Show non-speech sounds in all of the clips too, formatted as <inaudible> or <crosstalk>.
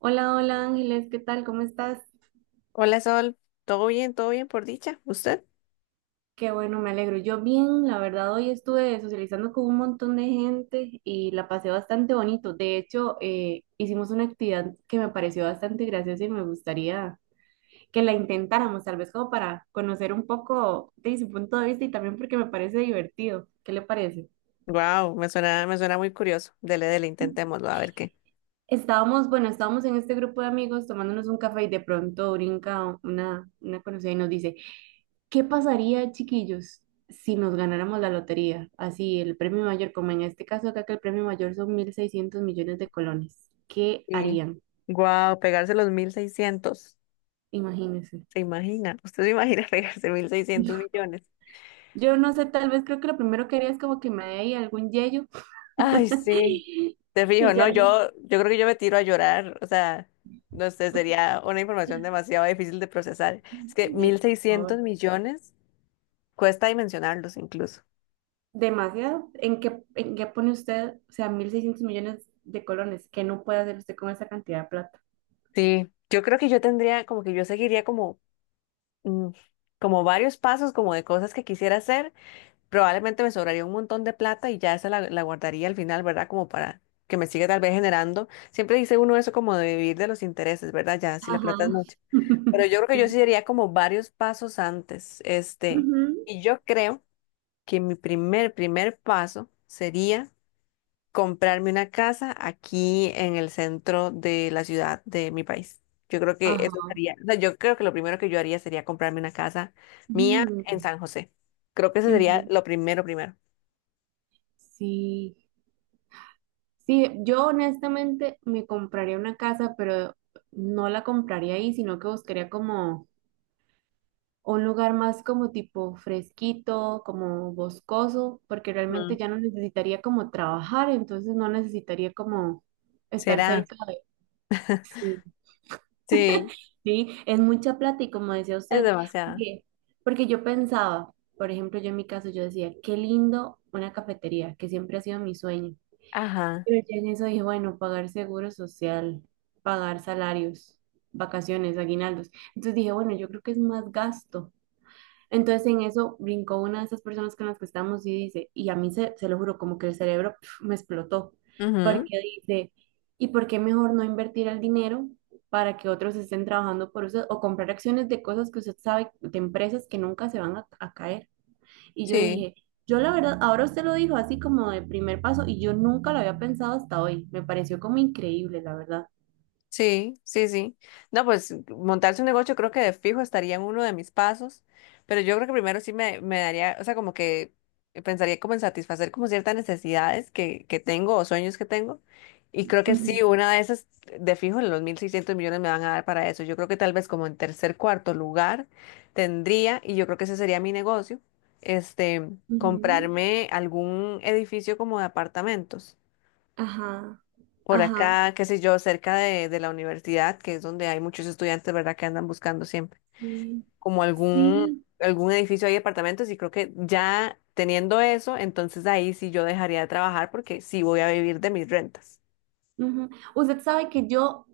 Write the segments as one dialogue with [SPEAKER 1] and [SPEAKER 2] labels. [SPEAKER 1] Hola, hola Ángeles, ¿qué tal? ¿Cómo estás?
[SPEAKER 2] Hola Sol, ¿todo bien? ¿Todo bien por dicha? ¿Usted?
[SPEAKER 1] Qué bueno, me alegro. Yo bien, la verdad, hoy estuve socializando con un montón de gente y la pasé bastante bonito. De hecho, hicimos una actividad que me pareció bastante graciosa y me gustaría que la intentáramos, tal vez como para conocer un poco de su punto de vista y también porque me parece divertido. ¿Qué le parece?
[SPEAKER 2] Wow, me suena muy curioso. Dele, dele, intentémoslo, a ver qué.
[SPEAKER 1] Estábamos, bueno, estábamos en este grupo de amigos tomándonos un café y de pronto brinca una conocida y nos dice, ¿qué pasaría, chiquillos, si nos ganáramos la lotería? Así, el premio mayor, como en este caso acá que el premio mayor son 1600 millones de colones. ¿Qué
[SPEAKER 2] Sí.
[SPEAKER 1] harían?
[SPEAKER 2] Wow, pegarse los 1.600.
[SPEAKER 1] Imagínense.
[SPEAKER 2] ¿Se imagina? ¿Usted se imagina <laughs> pegarse 1.600
[SPEAKER 1] <laughs>
[SPEAKER 2] millones?
[SPEAKER 1] Yo no sé, tal vez creo que lo primero que haría es como que me dé ahí algún yello.
[SPEAKER 2] Ay, sí.
[SPEAKER 1] <laughs>
[SPEAKER 2] Te fijo,
[SPEAKER 1] Y ya
[SPEAKER 2] no, yo creo que yo me tiro a llorar. O sea, no sé, sería una información demasiado difícil de procesar. Es que
[SPEAKER 1] le-
[SPEAKER 2] mil
[SPEAKER 1] por
[SPEAKER 2] seiscientos
[SPEAKER 1] favor.
[SPEAKER 2] millones cuesta dimensionarlos incluso.
[SPEAKER 1] Demasiado. ¿En qué pone usted, o sea, 1600 millones de colones? ¿Qué no puede hacer usted con esa cantidad de plata?
[SPEAKER 2] Sí, yo creo que yo tendría, como que yo seguiría como mm, como varios pasos, como de cosas que quisiera hacer, probablemente me sobraría un montón de plata y ya esa la guardaría al final, ¿verdad? Como para que me siga tal vez generando. Siempre dice uno eso como de vivir de los intereses, ¿verdad? Ya, si la plata es
[SPEAKER 1] Ajá.
[SPEAKER 2] mucha. Pero
[SPEAKER 1] <laughs>
[SPEAKER 2] yo creo que yo sí
[SPEAKER 1] Sí.
[SPEAKER 2] haría como varios pasos antes, este,
[SPEAKER 1] Ujú.
[SPEAKER 2] y yo creo que mi primer paso sería comprarme una casa aquí en el centro de la ciudad de mi país. Yo creo que eso
[SPEAKER 1] Ajá.
[SPEAKER 2] sería, o sea, yo creo que lo primero que yo haría sería comprarme una casa mía en
[SPEAKER 1] Mm.
[SPEAKER 2] San José. Creo que eso sería
[SPEAKER 1] Ujú.
[SPEAKER 2] lo primero, primero.
[SPEAKER 1] Sí, sí, yo honestamente me compraría una casa, pero no la compraría ahí, sino que buscaría como un lugar más como tipo fresquito, como boscoso, porque realmente
[SPEAKER 2] Ujú.
[SPEAKER 1] ya no necesitaría como trabajar, entonces no necesitaría como estar
[SPEAKER 2] ¿Será?
[SPEAKER 1] cerca de... Sí,
[SPEAKER 2] Sí,
[SPEAKER 1] sí, es mucha plata y como decía
[SPEAKER 2] es
[SPEAKER 1] usted,
[SPEAKER 2] demasiado.
[SPEAKER 1] porque, porque yo pensaba, por ejemplo, yo en mi caso, yo decía, qué lindo una cafetería, que siempre ha sido mi sueño.
[SPEAKER 2] Ajá.
[SPEAKER 1] Pero ya en eso dije, bueno, pagar seguro social, pagar salarios, vacaciones, aguinaldos. Entonces dije, bueno, yo creo que es más gasto. Entonces en eso brincó una de esas personas con las que estamos y dice, y a mí se lo juro, como que el cerebro pf, me explotó,
[SPEAKER 2] Ujú.
[SPEAKER 1] porque dice, ¿y por qué mejor no invertir el dinero para que otros estén trabajando por usted o comprar acciones de cosas que usted sabe, de empresas que nunca se van a caer? Y yo
[SPEAKER 2] Sí.
[SPEAKER 1] dije, yo la verdad, ahora usted lo dijo así como de primer paso y yo nunca lo había pensado hasta hoy. Me pareció como increíble, la verdad.
[SPEAKER 2] Sí, sí, sí. No, pues montarse un negocio creo que de fijo estaría en uno de mis pasos, pero yo creo que primero sí me daría, o sea, como que pensaría como en satisfacer como ciertas necesidades que tengo o sueños que tengo. Y creo que sí,
[SPEAKER 1] Ujú,
[SPEAKER 2] una de esas de fijo los 1.600 millones me van a dar para eso. Yo creo que tal vez como en tercer, cuarto lugar tendría, y yo creo que ese sería mi negocio, este,
[SPEAKER 1] ujú.
[SPEAKER 2] comprarme algún edificio como de apartamentos
[SPEAKER 1] Ajá,
[SPEAKER 2] por
[SPEAKER 1] ajá.
[SPEAKER 2] acá, qué sé yo, cerca de la universidad, que es donde hay muchos estudiantes, ¿verdad? Que andan buscando siempre
[SPEAKER 1] Sí,
[SPEAKER 2] como algún,
[SPEAKER 1] sí,
[SPEAKER 2] algún edificio, hay apartamentos y creo que ya teniendo eso, entonces ahí sí yo dejaría de trabajar porque sí voy a vivir de mis rentas.
[SPEAKER 1] ujú. Usted sabe que yo,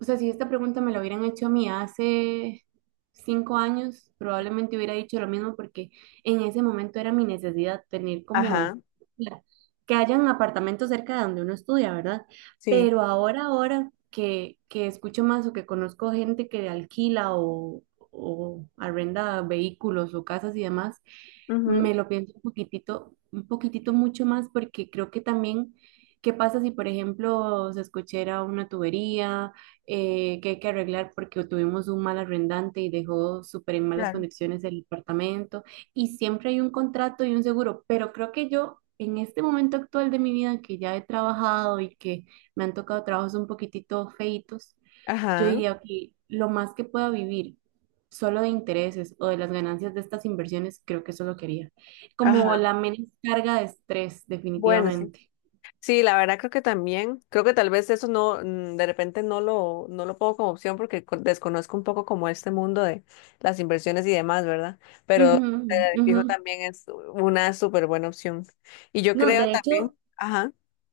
[SPEAKER 1] o sea, si esta pregunta me la hubieran hecho a mí hace 5 años, probablemente hubiera dicho lo mismo porque en ese momento era mi necesidad tener
[SPEAKER 2] Ajá,
[SPEAKER 1] como la- que hayan apartamentos cerca de donde uno estudia, ¿verdad?
[SPEAKER 2] sí.
[SPEAKER 1] Pero ahora que, escucho más o que conozco gente que alquila o arrenda vehículos o casas y demás,
[SPEAKER 2] Ujú.
[SPEAKER 1] me lo pienso un poquitito mucho más porque creo que también, ¿qué pasa si, por ejemplo, se escuchara una tubería que hay que arreglar porque tuvimos un mal arrendante y dejó súper en malas
[SPEAKER 2] Claro.
[SPEAKER 1] condiciones el departamento? Y siempre hay un contrato y un seguro, pero creo que yo en este momento actual de mi vida que ya he trabajado y que me han tocado trabajos un poquitito feitos, yo
[SPEAKER 2] Ajá,
[SPEAKER 1] diría que lo más que pueda vivir solo de intereses o de las ganancias de estas inversiones, creo que eso es lo que haría. Como
[SPEAKER 2] ajá.
[SPEAKER 1] la menos carga de estrés,
[SPEAKER 2] Bueno, sí.
[SPEAKER 1] definitivamente.
[SPEAKER 2] Sí, la verdad creo que también, creo que tal vez eso no, de repente no lo pongo como opción porque desconozco un poco como este mundo de las inversiones y demás, ¿verdad? Pero
[SPEAKER 1] Ujú, ujú.
[SPEAKER 2] fijo también es una súper buena opción. Y yo
[SPEAKER 1] No,
[SPEAKER 2] creo también, ajá,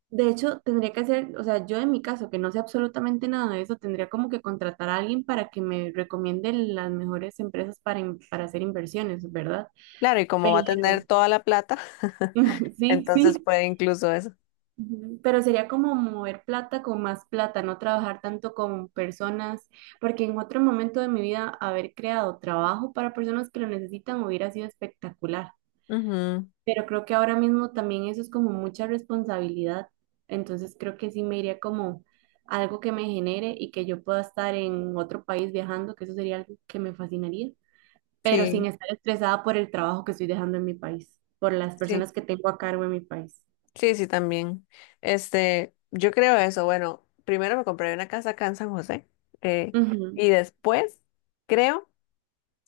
[SPEAKER 1] de hecho, tendría que hacer, o sea, yo en mi caso, que no sé absolutamente nada de eso, tendría como que contratar a alguien para que me recomiende las mejores empresas para, para hacer inversiones, ¿verdad?
[SPEAKER 2] claro, y como va a tener
[SPEAKER 1] Pero,
[SPEAKER 2] toda la plata, <laughs>
[SPEAKER 1] <laughs> sí,
[SPEAKER 2] entonces
[SPEAKER 1] sí.
[SPEAKER 2] puede incluso eso.
[SPEAKER 1] Ujú. Pero sería como mover plata con más plata, no trabajar tanto con personas, porque en otro momento de mi vida haber creado trabajo para personas que lo necesitan hubiera sido espectacular.
[SPEAKER 2] Ujú.
[SPEAKER 1] Pero creo que ahora mismo también eso es como mucha responsabilidad, entonces creo que sí me iría como algo que me genere y que yo pueda estar en otro país viajando, que eso sería algo que me fascinaría, pero sin
[SPEAKER 2] Sí,
[SPEAKER 1] estar estresada por el trabajo que estoy dejando en mi país, por las
[SPEAKER 2] sí,
[SPEAKER 1] personas que tengo a cargo en mi país.
[SPEAKER 2] sí, sí, también. Este, yo creo eso. Bueno, primero me compré una casa acá en San José, eh,
[SPEAKER 1] Ujú,
[SPEAKER 2] y después creo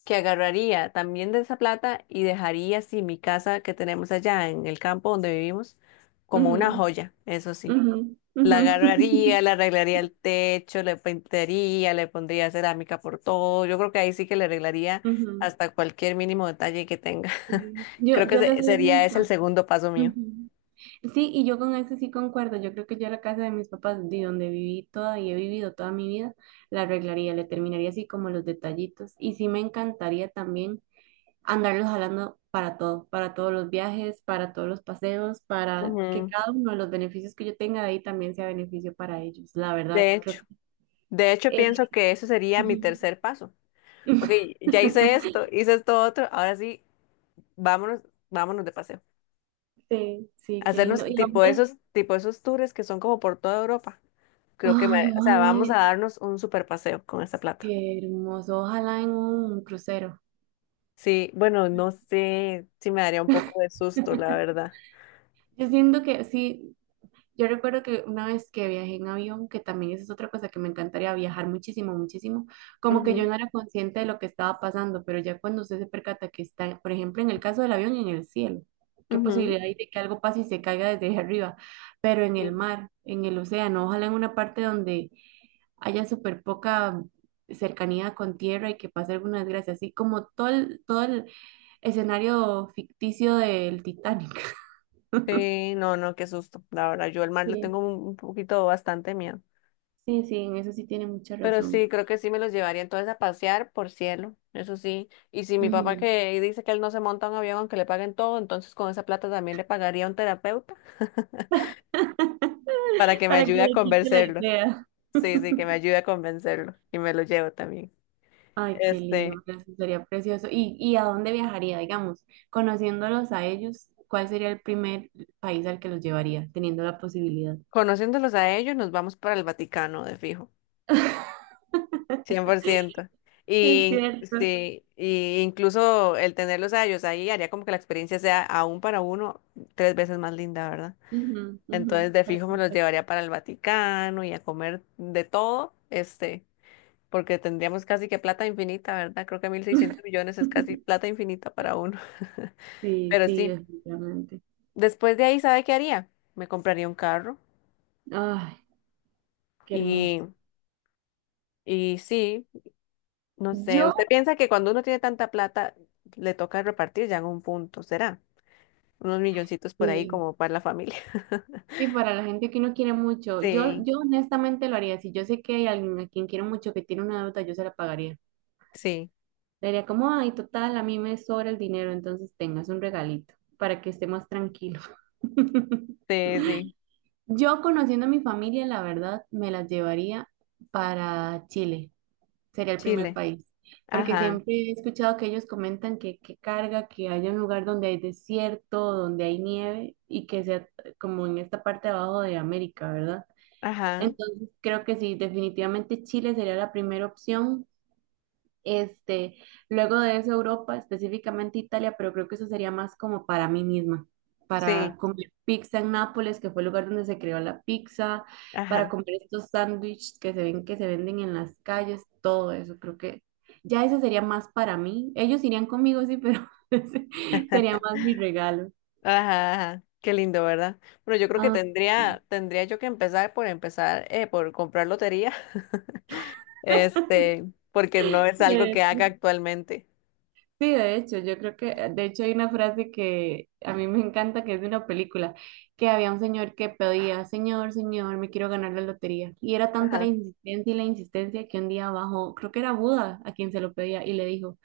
[SPEAKER 2] que agarraría también de esa plata y dejaría así mi casa que tenemos allá en el campo donde vivimos como una
[SPEAKER 1] ujú.
[SPEAKER 2] joya, eso sí.
[SPEAKER 1] Ujú,
[SPEAKER 2] La
[SPEAKER 1] ujú,
[SPEAKER 2] agarraría, le
[SPEAKER 1] <laughs>
[SPEAKER 2] arreglaría el techo, le pintaría, le pondría cerámica por todo. Yo creo que ahí sí que le arreglaría
[SPEAKER 1] ujú.
[SPEAKER 2] hasta cualquier mínimo detalle que tenga. <laughs>
[SPEAKER 1] Sí.
[SPEAKER 2] Creo
[SPEAKER 1] Yo,
[SPEAKER 2] que
[SPEAKER 1] yo le soy
[SPEAKER 2] sería ese el
[SPEAKER 1] honesta.
[SPEAKER 2] segundo paso mío.
[SPEAKER 1] Ujú. Sí, y yo con eso sí concuerdo. Yo creo que yo la casa de mis papás, de donde viví toda y he vivido toda mi vida, la arreglaría, le terminaría así como los detallitos. Y sí me encantaría también andarlos jalando para todo, para todos los viajes, para todos los paseos, para que
[SPEAKER 2] Ujú.
[SPEAKER 1] cada uno de los beneficios que yo tenga de ahí también sea beneficio para ellos. La verdad,
[SPEAKER 2] De
[SPEAKER 1] creo
[SPEAKER 2] hecho,
[SPEAKER 1] que...
[SPEAKER 2] de hecho
[SPEAKER 1] eh,
[SPEAKER 2] pienso que eso sería mi
[SPEAKER 1] ujú.
[SPEAKER 2] tercer paso. Ok, ya
[SPEAKER 1] <laughs>
[SPEAKER 2] hice esto otro, ahora sí, vámonos, vámonos de paseo.
[SPEAKER 1] Sí, sí, qué lindo.
[SPEAKER 2] Hacernos
[SPEAKER 1] Y hombre,
[SPEAKER 2] tipo esos tours que son como por toda Europa. Creo que,
[SPEAKER 1] ay,
[SPEAKER 2] o
[SPEAKER 1] ojalá,
[SPEAKER 2] sea, vamos a
[SPEAKER 1] en-
[SPEAKER 2] darnos un super paseo con esta plata.
[SPEAKER 1] qué hermoso, ojalá en un crucero.
[SPEAKER 2] Sí, bueno, no sé si me daría un poco de susto, la
[SPEAKER 1] <laughs>
[SPEAKER 2] verdad.
[SPEAKER 1] Yo siento que sí, yo recuerdo que una vez que viajé en avión, que también esa es otra cosa que me encantaría viajar muchísimo, muchísimo, como que yo
[SPEAKER 2] Ujú,
[SPEAKER 1] no era consciente de lo que estaba pasando, pero ya cuando usted se percata que está, por ejemplo, en el caso del avión, en el cielo, qué
[SPEAKER 2] ujú.
[SPEAKER 1] posibilidad hay de que algo pase y se caiga desde ahí arriba, pero en el
[SPEAKER 2] Sí.
[SPEAKER 1] mar, en el océano, ojalá en una parte donde haya súper poca cercanía con tierra y que pase alguna desgracia, así como todo el escenario ficticio del Titanic. <laughs>
[SPEAKER 2] Sí, no, no, qué susto. La verdad, yo al mar le
[SPEAKER 1] Sí,
[SPEAKER 2] tengo un poquito bastante miedo.
[SPEAKER 1] sí, sí, en eso sí tiene mucha
[SPEAKER 2] Pero sí,
[SPEAKER 1] razón.
[SPEAKER 2] creo que sí me los llevaría entonces a pasear por cielo, eso sí. Y si mi papá
[SPEAKER 1] Ujú.
[SPEAKER 2] que dice que él no se monta a un avión aunque le paguen todo, entonces con esa plata también le pagaría a un terapeuta <laughs> para
[SPEAKER 1] <laughs>
[SPEAKER 2] que me
[SPEAKER 1] Para que
[SPEAKER 2] ayude a
[SPEAKER 1] le quite la
[SPEAKER 2] convencerlo.
[SPEAKER 1] idea.
[SPEAKER 2] Sí, sí, que me
[SPEAKER 1] <laughs>
[SPEAKER 2] ayude a convencerlo y me lo llevo también.
[SPEAKER 1] Ay, qué
[SPEAKER 2] Este,
[SPEAKER 1] lindo, pero eso sería precioso. Y a dónde viajaría, digamos? Conociéndolos a ellos, ¿cuál sería el primer país al que los llevaría, teniendo la posibilidad?
[SPEAKER 2] conociéndolos a ellos, nos vamos para el Vaticano, de fijo, 100%.
[SPEAKER 1] Es
[SPEAKER 2] Y
[SPEAKER 1] cierto.
[SPEAKER 2] sí, y incluso el tenerlos a ellos ahí haría como que la experiencia sea aún para uno 3 veces más linda, ¿verdad?
[SPEAKER 1] Ujú, ujú.
[SPEAKER 2] Entonces, de
[SPEAKER 1] Para
[SPEAKER 2] fijo me los
[SPEAKER 1] comprar.
[SPEAKER 2] llevaría para el Vaticano y a comer de todo, este, porque tendríamos casi que plata infinita, ¿verdad? Creo que 1.600 millones es casi
[SPEAKER 1] <laughs>
[SPEAKER 2] plata infinita para uno. <laughs>
[SPEAKER 1] Sí,
[SPEAKER 2] Pero
[SPEAKER 1] sí,
[SPEAKER 2] sí,
[SPEAKER 1] definitivamente.
[SPEAKER 2] después de ahí, ¿sabe qué haría? Me compraría un carro.
[SPEAKER 1] Ay, qué hermoso.
[SPEAKER 2] Y, y sí, no sé, usted
[SPEAKER 1] Yo,
[SPEAKER 2] piensa que cuando uno tiene tanta plata, le toca repartir ya en un punto, ¿será? Unos milloncitos por ahí
[SPEAKER 1] sí,
[SPEAKER 2] como para la familia. <laughs>
[SPEAKER 1] sí, para la gente que no quiere mucho, yo,
[SPEAKER 2] Sí,
[SPEAKER 1] yo honestamente lo haría. Si yo sé que hay alguien a quien quiero mucho que tiene una deuda, yo se la pagaría.
[SPEAKER 2] sí,
[SPEAKER 1] Le diría como, ay, total, a mí me sobra el dinero, entonces tengas un regalito para que esté más tranquilo. <laughs>
[SPEAKER 2] sí, sí.
[SPEAKER 1] Yo conociendo a mi familia, la verdad, me las llevaría para Chile, sería el primer
[SPEAKER 2] Chile.
[SPEAKER 1] país, porque
[SPEAKER 2] Ajá,
[SPEAKER 1] siempre he escuchado que ellos comentan que carga, que haya un lugar donde hay desierto, donde hay nieve y que sea como en esta parte de abajo de América, ¿verdad?
[SPEAKER 2] ajá,
[SPEAKER 1] Entonces creo que sí, definitivamente Chile sería la primera opción, este, luego de eso Europa, específicamente Italia, pero creo que eso sería más como para mí misma,
[SPEAKER 2] sí,
[SPEAKER 1] para comer pizza en Nápoles, que fue el lugar donde se creó la pizza, para
[SPEAKER 2] ajá,
[SPEAKER 1] comer estos sándwiches que se ven que se venden en las calles, todo eso, creo que ya eso sería más para mí. Ellos irían conmigo, sí, pero <laughs> ese
[SPEAKER 2] <laughs>
[SPEAKER 1] sería
[SPEAKER 2] ajá,
[SPEAKER 1] más mi regalo.
[SPEAKER 2] ajá. Qué lindo, ¿verdad? Bueno, yo creo que
[SPEAKER 1] Ah,
[SPEAKER 2] tendría, tendría yo que empezar por empezar, por comprar lotería, <laughs> este, porque no es algo que haga
[SPEAKER 1] sí.
[SPEAKER 2] actualmente.
[SPEAKER 1] Sí, de hecho, yo creo que, de hecho hay una frase que a mí me encanta, que es de una película, que había un señor que pedía, señor, señor, me quiero ganar la lotería. Y era tanta la
[SPEAKER 2] Ajá.
[SPEAKER 1] insistencia y la insistencia que un día bajó, creo que era Buda a quien se lo pedía y le dijo,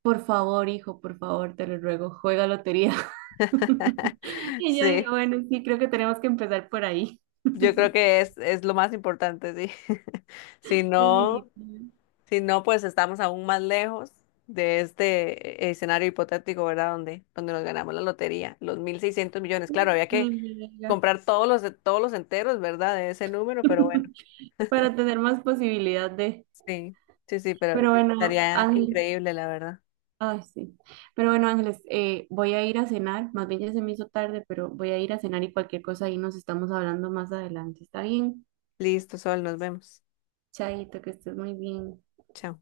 [SPEAKER 1] por favor, hijo, por favor, te lo ruego, juega lotería.
[SPEAKER 2] <laughs>
[SPEAKER 1] <laughs> Y yo digo,
[SPEAKER 2] Sí.
[SPEAKER 1] bueno, sí, creo que tenemos que empezar por ahí.
[SPEAKER 2] Yo creo que es lo más importante, sí. <laughs> Si
[SPEAKER 1] <laughs>
[SPEAKER 2] no,
[SPEAKER 1] Definitivamente.
[SPEAKER 2] si no, pues estamos aún más lejos de este escenario hipotético, ¿verdad? Donde nos ganamos la lotería, los 1.600 millones. Claro, había
[SPEAKER 1] Ni
[SPEAKER 2] que
[SPEAKER 1] me diga.
[SPEAKER 2] comprar todos todos los enteros, ¿verdad? De ese número, pero bueno,
[SPEAKER 1] <laughs> Para tener más posibilidad de...
[SPEAKER 2] sí, sí, sí, pero
[SPEAKER 1] Pero bueno,
[SPEAKER 2] estaría
[SPEAKER 1] Ángel.
[SPEAKER 2] increíble, la verdad.
[SPEAKER 1] Ay, sí. Pero bueno, Ángeles, voy a ir a cenar. Más bien ya se me hizo tarde, pero voy a ir a cenar y cualquier cosa ahí nos estamos hablando más adelante. ¿Está bien?
[SPEAKER 2] Listo, Sol, nos vemos.
[SPEAKER 1] Chaito, que estés muy bien.
[SPEAKER 2] Chao.